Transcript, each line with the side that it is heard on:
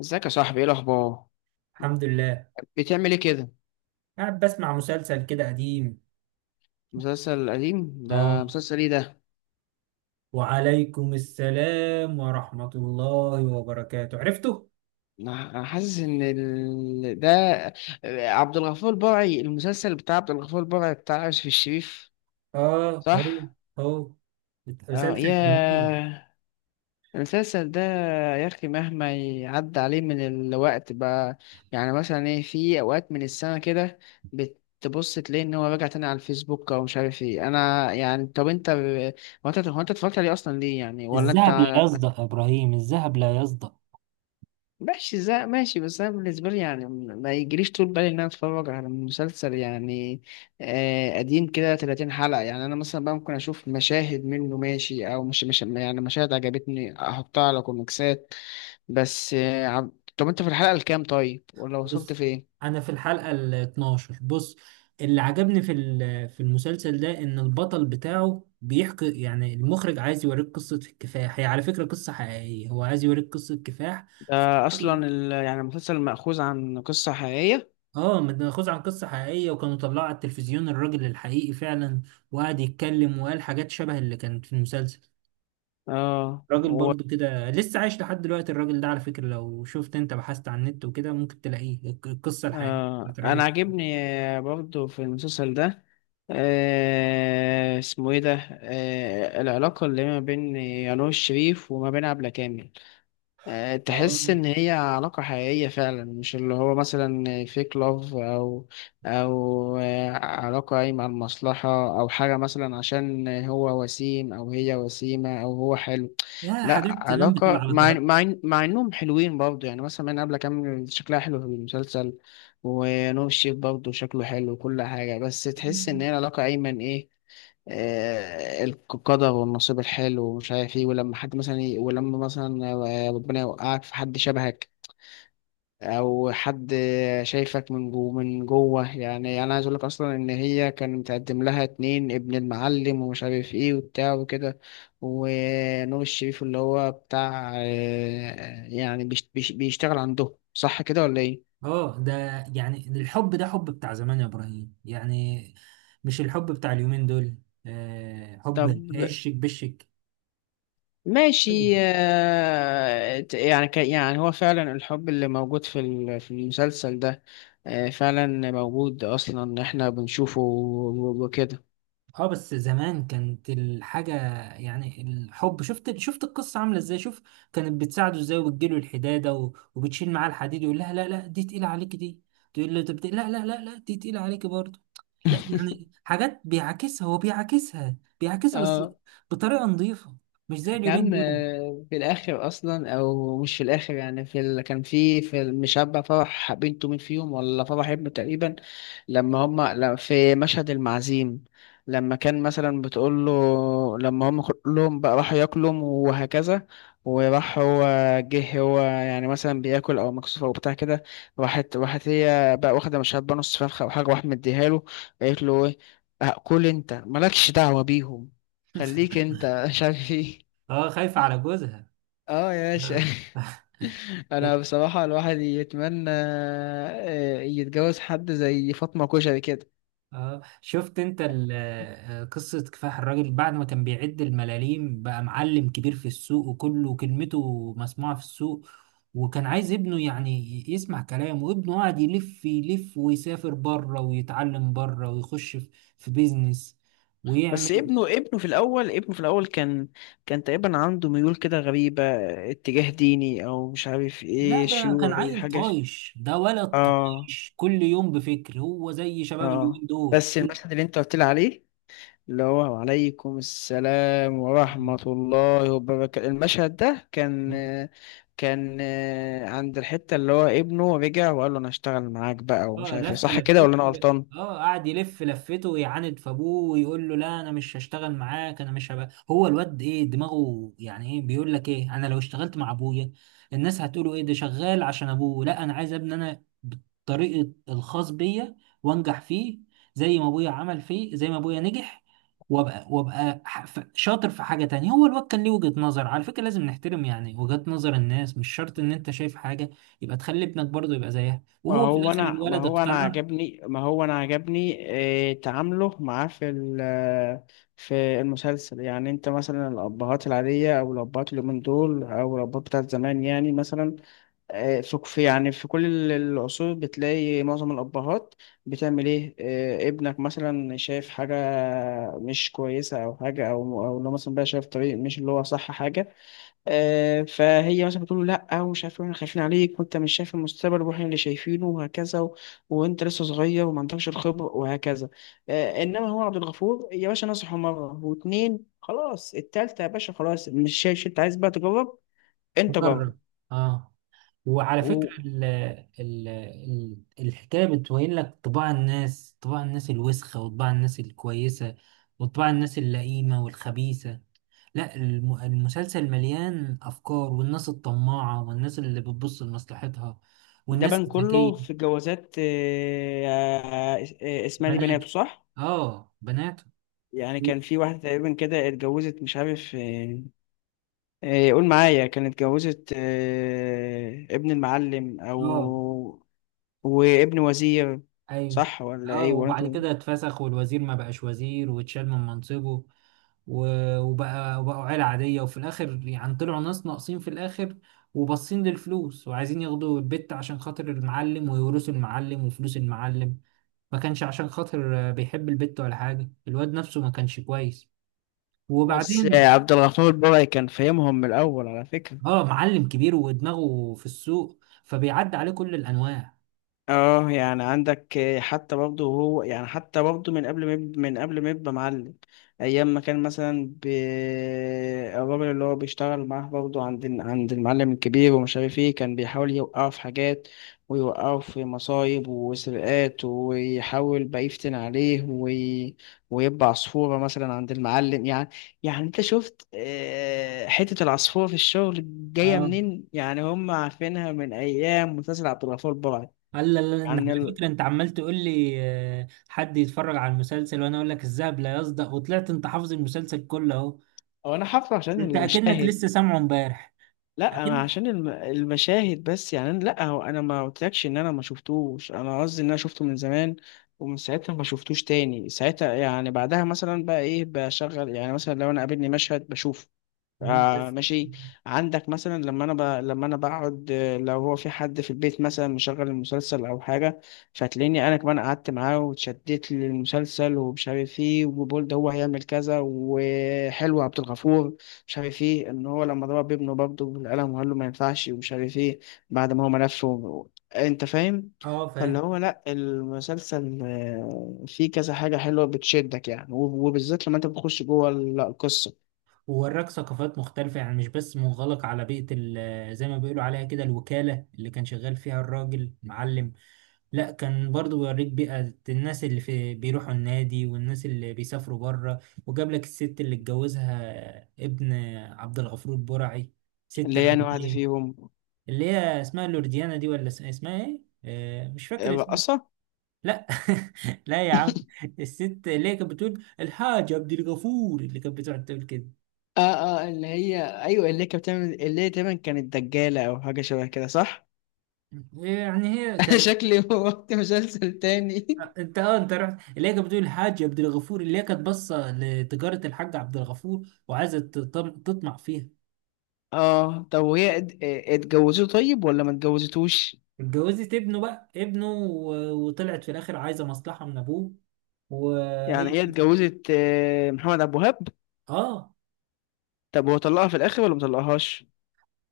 left: ازيك يا صاحبي؟ ايه الاخبار؟
right: الحمد لله.
left: بتعمل ايه كده؟
right: قاعد بسمع مسلسل كده قديم.
left: مسلسل قديم؟ ده
right: اه.
left: مسلسل ايه ده؟
right: وعليكم السلام ورحمة الله وبركاته. عرفته؟
left: أنا حاسس ان ال... ده عبد الغفور البرعي، المسلسل بتاع عبد الغفور البرعي بتاع يوسف الشريف،
right: اه، هو
left: صح؟
right: هو.
left: اه
right: مسلسل جميل.
left: يا... المسلسل ده، يا اخي مهما يعدي عليه من الوقت بقى، يعني مثلا ايه، في اوقات من السنه كده بتبص تلاقي ان هو راجع تاني على الفيسبوك او مش عارف ايه. انا يعني، طب انت، هو انت اتفرجت عليه اصلا ليه يعني، ولا انت...
right: الذهب لا يصدأ يا ابراهيم، الذهب لا يصدأ.
left: ماشي، زي ماشي. بس انا بالنسبه لي يعني ما يجريش طول بالي ان انا اتفرج على مسلسل يعني قديم كده 30 حلقه. يعني انا مثلا بقى ممكن اشوف مشاهد منه ماشي، او مش يعني مشاهد عجبتني احطها على كوميكسات بس. طب انت في الحلقه الكام طيب، ولا وصلت
right: بص،
left: فين؟
right: انا في الحلقة ال 12. بص، اللي عجبني في المسلسل ده ان البطل بتاعه بيحكي، يعني المخرج عايز يوريك قصة الكفاح. هي على فكرة قصة حقيقية، هو عايز يوريك قصة كفاح.
left: ده اصلا ال... يعني المسلسل مأخوذ عن قصه حقيقيه؟
right: اه، متاخوذ عن قصه حقيقيه، وكانوا طلعوا على التلفزيون الراجل الحقيقي فعلا. وقعد يتكلم وقال حاجات شبه اللي كانت في المسلسل.
left: اه.
right: راجل برضو كده لسه عايش لحد دلوقتي الراجل ده، على فكره لو شفت انت بحثت عن النت وكده ممكن تلاقيه القصه الحقيقيه بتاعت
left: انا
right: الراجل.
left: عاجبني، برضو في المسلسل ده، اسمه ايه ده، العلاقة اللي ما بين يانوش شريف وما بين عبلة كامل.
right: اه.
left: تحس ان هي علاقة حقيقية فعلا، مش اللي هو مثلا فيك لاف، او او علاقة قايمة على المصلحة، او حاجة مثلا عشان هو وسيم او هي وسيمة او هو حلو.
right: لا،
left: لا،
right: حاجات زمان بتبقى
left: علاقة،
right: على
left: مع
right: طبيعتها.
left: مع مع انهم حلوين برضه يعني، مثلا من قبل كامل شكلها حلو في المسلسل، ونور الشريف برضه شكله حلو وكل حاجة، بس تحس ان هي علاقة ايمن ايه، القدر والنصيب الحلو ومش عارف ايه. ولما حد مثلا ولما مثلا، ربنا يوقعك في حد شبهك، او حد شايفك من جوه. يعني انا عايز اقول لك اصلا ان هي كان متقدم لها اتنين، ابن المعلم ومش عارف ايه وبتاع وكده، ونور الشريف اللي هو بتاع، يعني بيشتغل عندهم، صح كده ولا ايه؟
right: اه ده. يعني الحب ده حب بتاع زمان يا ابراهيم، يعني مش الحب بتاع اليومين دول. آه،
left: طب
right: حب هشك بشك.
left: ماشي، يعني يعني هو فعلا الحب اللي موجود في المسلسل ده، فعلا موجود اصلا، احنا بنشوفه وكده.
right: اه، بس زمان كانت الحاجة يعني الحب، شفت القصة عاملة ازاي، شوف كانت بتساعده ازاي، وبتجيله الحدادة وبتشيل معاه الحديد، يقول لها لا لا دي تقيلة عليك دي، تقول له طب لا لا لا لا دي تقيلة عليك برضه. لا يعني حاجات بيعاكسها، هو بيعاكسها بيعاكسها بس
left: اه
right: بطريقة نظيفة، مش زي
left: يا
right: اليومين
left: عم،
right: دول.
left: في الاخر اصلا، او مش في الاخر يعني في ال... كان في المشبع فرح بنته مين فيهم، ولا فرح ابنه تقريبا، لما هما... لا، في مشهد المعزيم، لما كان مثلا بتقول له، لما هم كلهم بقى راحوا ياكلوا وهكذا، وراح هو، جه هو يعني مثلا بياكل او مكسوف او بتاع كده، راحت هي بقى واخده مشبع نص فرخه او حاجه واحد مديها له، قالت له ايه، كل انت، مالكش دعوه بيهم، خليك انت، مش عارف ايه.
right: اه، خايفة على جوزها.
left: اه يا باشا.
right: آه.
left: انا بصراحة الواحد يتمنى يتجوز حد زي فاطمة كشري كده.
right: اه، شفت انت قصة كفاح الراجل بعد ما كان بيعد الملاليم بقى معلم كبير في السوق وكله كلمته مسموعة في السوق. وكان عايز ابنه يعني يسمع كلامه، وابنه قاعد يلف يلف ويسافر بره ويتعلم بره ويخش في في بيزنس
left: بس
right: ويعمل.
left: ابنه في الاول، ابنه في الاول كان، كان تقريبا عنده ميول كده غريبة، اتجاه ديني او مش عارف
right: لا،
left: ايه
right: ده كان
left: شيوعي
right: عيل
left: حاجة
right: طايش، ده ولد
left: اه.
right: طايش، كل يوم بفكر، هو زي شباب
left: اه،
right: اليومين
left: بس المشهد اللي انت قلت لي عليه، اللي هو عليكم السلام ورحمة الله وبركاته، المشهد ده كان،
right: دول.
left: كان عند الحتة اللي هو ابنه رجع وقال له أنا هشتغل معاك بقى ومش
right: اه،
left: عارف ايه، صح كده ولا أنا غلطان؟
right: قعد يلف لفته ويعاند في ابوه ويقول له لا انا مش هشتغل معاك، انا مش هبقى، هو الواد ايه دماغه، يعني ايه بيقول لك ايه، انا لو اشتغلت مع ابويا الناس هتقولوا ايه، ده شغال عشان ابوه، لا انا عايز ابني انا بالطريقه الخاص بيا، وانجح فيه زي ما ابويا عمل فيه، زي ما ابويا نجح، وابقى وابقى شاطر في حاجه تانية. هو الواد كان ليه وجهه نظر، على فكره لازم نحترم يعني وجهات نظر الناس، مش شرط ان انت شايف حاجه يبقى تخلي ابنك برضه يبقى زيها.
left: ما
right: وهو في
left: هو
right: الاخر
left: أنا ما
right: الولد
left: هو أنا
right: اقتنع
left: عجبني ما هو أنا عجبني، تعامله معاه في المسلسل. يعني أنت مثلا الأبهات العادية أو الأبهات اليومين دول أو الأبهات بتاعت زمان، يعني مثلا، يعني في كل العصور بتلاقي معظم الأبهات بتعمل إيه، ابنك مثلا شايف حاجة مش كويسة أو حاجة، أو أو لو مثلا بقى شايف طريق مش اللي هو صح حاجة، فهي مثلا بتقول له لأ ومش عارف إيه، إحنا خايفين عليك وأنت مش شايف المستقبل وإحنا اللي شايفينه وهكذا و... وأنت لسه صغير وما عندكش الخبرة وهكذا. إنما هو عبد الغفور يا باشا نصحه مرة واتنين، خلاص التالتة يا باشا، خلاص مش شايف، أنت عايز بقى تجرب، أنت جرب.
right: وجرب. اه، وعلى فكره ال ال ال الحكايه بتبين لك طباع الناس، طباع الناس الوسخه، وطباع الناس الكويسه، وطباع الناس اللئيمه والخبيثه. لا، المسلسل مليان افكار، والناس الطماعه، والناس اللي بتبص لمصلحتها،
left: ده
right: والناس
left: بان كله
right: الذكيه.
left: في الجوازات. اسمها دي
right: بناته،
left: بناته صح؟
right: اه بناته.
left: يعني كان في واحدة تقريبا كده اتجوزت، مش عارف، قول معايا، كانت اتجوزت ابن المعلم أو
right: اه،
left: وابن وزير،
right: ايوه.
left: صح ولا
right: اه،
left: ايه ولا انت...
right: وبعد كده اتفسخ، والوزير ما بقاش وزير واتشال من منصبه، وبقوا عيلة عادية، وفي الآخر يعني طلعوا ناس ناقصين في الآخر، وباصين للفلوس وعايزين ياخدوا البت عشان خاطر المعلم، ويورثوا المعلم وفلوس المعلم، ما كانش عشان خاطر آه، بيحب البت ولا حاجة، الواد نفسه ما كانش كويس.
left: بس
right: وبعدين
left: عبد الغفور البرعي كان فاهمهم من الأول على فكرة.
right: اه معلم كبير ودماغه في السوق فبيعدي عليه كل الأنواع.
left: اه يعني عندك حتى برضه هو يعني، حتى برضه من قبل ما من قبل ما يبقى معلم، ايام ما كان مثلا ب... الراجل اللي هو بيشتغل معاه برضه عند المعلم الكبير ومش عارف ايه، كان بيحاول يوقعه في حاجات ويوقعه في مصايب وسرقات، ويحاول بقى يفتن عليه وي... ويبقى عصفورة مثلا عند المعلم يعني. يعني انت شفت حتة العصفورة في الشغل جاية
right: اه،
left: منين، يعني هم عارفينها من ايام مسلسل عبد الغفور البرعي.
right: قال لا لا لا، إن
left: عن
right: على
left: ال...
right: فكرة انت عمال تقول لي آه، حد يتفرج على المسلسل وانا اقول لك الذهب لا يصدأ، وطلعت انت حافظ المسلسل كله اهو.
left: او انا حفله عشان
right: انت اكنك
left: المشاهد،
right: لسه سامعه امبارح.
left: لا ما
right: اكن.
left: عشان الم... المشاهد بس. يعني أنا... لا هو انا ما قلتلكش ان انا ما شفتوش، انا قصدي ان انا شفته من زمان ومن ساعتها ما شفتوش تاني. ساعتها يعني بعدها مثلا بقى ايه بشغل، يعني مثلا لو انا قابلني مشهد بشوفه.
right: مم،
left: آه
right: بس.
left: ماشي. عندك مثلا لما انا ب... لما انا بقعد، لو هو في حد في البيت مثلا مشغل المسلسل او حاجه، فتلاقيني انا كمان قعدت معاه واتشدت للمسلسل ومش عارف ايه، وبقول ده هو هيعمل كذا وحلو عبد الغفور، مش عارف ايه، ان هو لما ضرب ابنه برضه بالقلم وقال له ما ينفعش ومش عارف ايه، بعد ما هو ملف و... انت فاهم.
right: اه،
left: فاللي
right: فاهم.
left: هو لا المسلسل فيه كذا حاجه حلوه بتشدك يعني، وبالذات لما انت بتخش جوه القصه.
right: ووراك ثقافات مختلفة، يعني مش بس منغلق على بيئة زي ما بيقولوا عليها كده الوكالة اللي كان شغال فيها الراجل معلم. لا، كان برضو بيوريك بيئة الناس اللي في بيروحوا النادي، والناس اللي بيسافروا بره. وجاب لك الست اللي اتجوزها ابن عبد الغفور برعي، ست
left: اللي هي أنا واحدة
right: أمريكية.
left: فيهم.
right: اللي هي اسمها لورديانا دي، ولا اسمها ايه؟ آه، مش فاكر اسمها.
left: رقصة.
right: لا. لا يا عم. الست اللي هي كانت بتقول الحاجة عبد الغفور، اللي كانت بتقعد تقول كده.
left: اه اه، اللي هي ايوه، اللي هي كانت بتعمل، اللي هي تقريبا كانت دجالة او حاجة شبه كده صح؟
right: يعني هي
left: انا
right: كان.
left: شكلي وقت مسلسل تاني.
right: انت اه انت رحت، اللي هي كانت بتقول الحاج عبد الغفور، اللي هي كانت باصه لتجاره الحاج عبد الغفور وعايزه تطمع فيها.
left: اه طب وهي اتجوزته طيب ولا ما اتجوزتوش؟
right: اتجوزت ابنه بقى، ابنه وطلعت في الاخر عايزه مصلحه من ابوه.
left: يعني
right: وهي
left: هي اتجوزت محمد عبد الوهاب.
right: اه
left: طب هو طلقها في الاخر ولا ما طلقهاش؟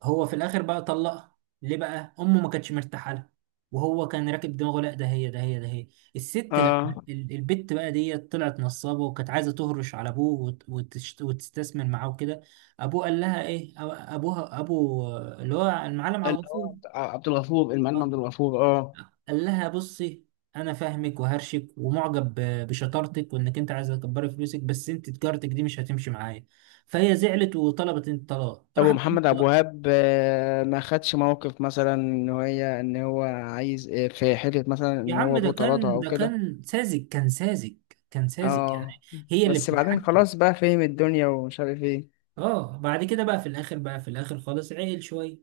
right: هو في الاخر بقى طلقها. ليه بقى؟ امه ما كانتش مرتاحه لها، وهو كان راكب دماغه، لا ده هي ده هي ده هي. الست لما
left: اه،
right: البت بقى ديت طلعت نصابه، وكانت عايزه تهرش على ابوه وتستثمر معاه وكده. ابوه قال لها ايه، ابوها، ابو اللي هو المعلم عبد
left: اللي هو
right: الغفور.
left: عبد عبد الغفور، المعلم عبد الغفور، اه.
right: قال لها بصي، انا فاهمك وهرشك ومعجب بشطارتك، وانك انت عايزه تكبري فلوسك، بس انت تجارتك دي مش هتمشي معايا. فهي زعلت وطلبت الطلاق، راح
left: ابو
right: كان
left: محمد عبد
right: طلاق.
left: الوهاب، ما خدش موقف، مثلا ان هي ان هو عايز، في حته مثلا
right: يا
left: ان
right: عم
left: هو ابوه طردها او
right: ده
left: كده.
right: كان ساذج، كان ساذج، كان ساذج يعني،
left: اه
right: هي اللي
left: بس بعدين
right: بتتحكم.
left: خلاص بقى فهم الدنيا ومش عارف ايه.
right: اه، بعد كده بقى في الاخر، خالص عيل شويه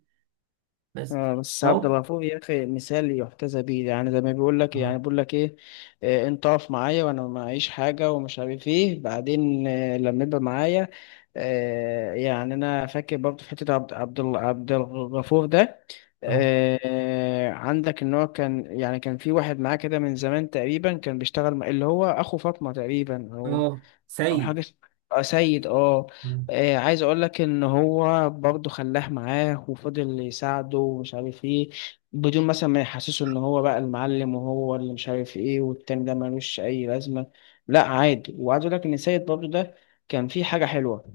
right: بس.
left: آه بس عبد
right: اهو.
left: الغفور يا اخي مثال يحتذى بيه، يعني زي ما بيقول لك،
right: اه.
left: يعني بيقول لك ايه، آه انت اقف معايا وانا معيش حاجه ومش عارف ايه، بعدين آه لما يبقى معايا. آه يعني انا فاكر برضه في حته عبد الغفور ده،
right: اه.
left: آه عندك ان هو كان يعني، كان في واحد معاه كده من زمان تقريبا كان بيشتغل اللي هو اخو فاطمه تقريبا، او
right: اه،
left: او حاجه
right: سيد.
left: آه، سيد، اه.
right: مم.
left: عايز اقول لك ان هو برضه خلاه معاه وفضل يساعده ومش عارف ايه، بدون مثلا ما يحسسه ان هو بقى المعلم وهو اللي مش عارف ايه والتاني ده ملوش اي لازمه، لا عادي. وعايز اقول لك ان سيد برضه ده كان فيه حاجه حلوه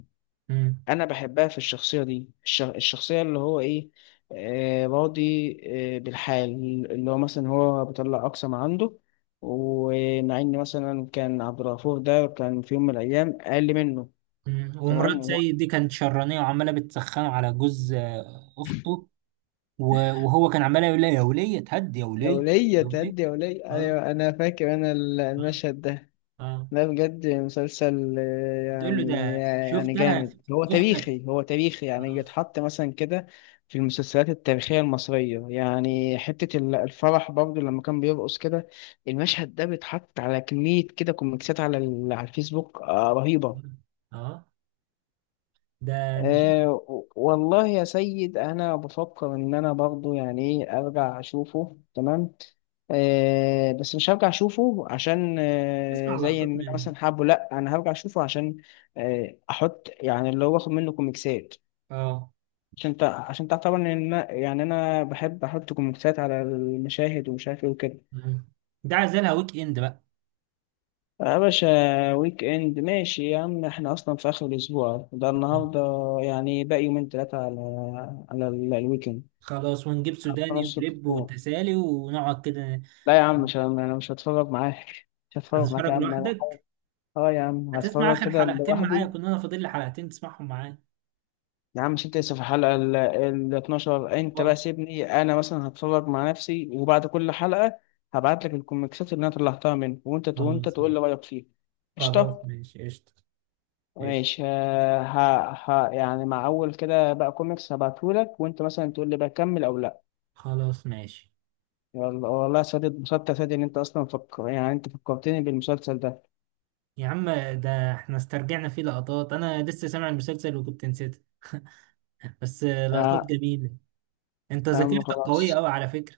right: مم.
left: انا بحبها في الشخصيه دي، الشخصيه اللي هو ايه، آه راضي، آه بالحال، اللي هو مثلا هو بيطلع اقصى ما عنده، ومع ان مثلا كان عبد الغفور ده كان في يوم من الايام اقل منه.
right: مم.
left: تمام.
right: ومرات
left: وهو
right: سيد دي كانت شرانية، وعمالة بتسخنه على جوز آه، أخته. وهو كان عمال يقول لي يا وليه اتهد يا
left: يا
right: وليه،
left: ولية
right: يا وليه.
left: تهدي يا ولية،
right: اه.
left: أيوة أنا فاكر أنا
right: اه.
left: المشهد ده.
right: اه.
left: ده بجد مسلسل
right: بتقول له
left: يعني،
right: ده
left: يعني
right: شفتها في
left: جامد. هو
right: اختك.
left: تاريخي هو تاريخي يعني
right: اه.
left: يتحط مثلا كده في المسلسلات التاريخية المصرية. يعني الفرح برضه لما كان بيرقص كده، المشهد ده بيتحط على كمية كده كوميكسات على الفيسبوك رهيبة.
right: اه. ده انا شفت.
left: أه والله يا سيد، انا بفكر ان انا برضو يعني ايه ارجع اشوفه، تمام أه، بس مش هرجع اشوفه عشان أه
right: اسمع
left: زي
right: لقطات
left: ان انا
right: منه.
left: مثلا حابه، لا انا هرجع اشوفه عشان أه احط يعني اللي هو باخد منه كوميكسات.
right: اه.
left: عشان عشان تعرف طبعا ان يعني انا بحب احط كوميكسات على المشاهد ومش عارف ايه وكده.
right: مم. ده عزلها ويك اند بقى.
left: آه، يا باشا. ويك اند، ماشي يا عم، احنا اصلا في اخر الاسبوع ده
right: مم.
left: النهارده، يعني باقي يومين ثلاثه على الويكند.
right: خلاص، ونجيب سوداني
left: خمس ست
right: ولب
left: شهور.
right: وتسالي ونقعد كده.
left: لا يا عم، مش انا مش هتفرج معاك. مش هتفرج معاك يا
right: هتتفرج
left: عم، انا حاول.
right: لوحدك.
left: اه يا عم،
right: هتسمع
left: هتفرج
right: اخر
left: كده
right: حلقتين معايا،
left: لوحدي.
right: كنا انا فاضل لي حلقتين تسمعهم معايا.
left: يا عم مش انت لسه في الحلقة ال 12؟ انت
right: اه.
left: بقى سيبني انا مثلا هتفرج مع نفسي، وبعد كل حلقة هبعت لك الكوميكسات اللي انا طلعتها منه، وانت وانت
right: خلاص
left: تقول لي
right: ماشي.
left: رأيك فيها.
right: خلاص
left: قشطة.
right: ماشي قشطة. قشطة.
left: ماشي، آه، ها ها يعني مع اول كده بقى كوميكس هبعتهولك، وانت مثلا تقول لي بقى كمل او لا.
right: خلاص ماشي
left: يلا والله يا سادة، اتبسطت يا سادة، ان انت اصلا فكر، يعني انت فكرتني بالمسلسل ده.
right: يا عم. ده احنا استرجعنا فيه لقطات، انا لسه سامع المسلسل وكنت نسيتها. بس آه، لقطات
left: آه،
right: جميلة. انت
left: يا عم
right: ذاكرتك قوية
left: خلاص.
right: قوي على فكرة.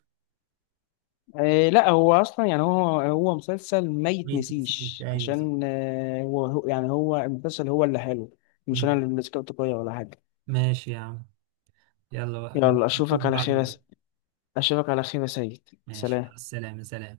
left: إيه، لا هو اصلا يعني، هو هو مسلسل ما
right: ما يتنسيش،
left: يتنسيش
right: ايوه صح.
left: عشان آه، يعني هو المسلسل هو اللي حلو، مش انا
right: مم.
left: اللي ذكرته كويس ولا حاجه.
right: ماشي يا عم. يلا بقى،
left: يلا
right: نشوف
left: اشوفك على
right: بعض
left: خير يا
right: بقى.
left: اشوفك على خير يا سيد،
right: ماشي، مع
left: سلام.
right: السلامة، سلام.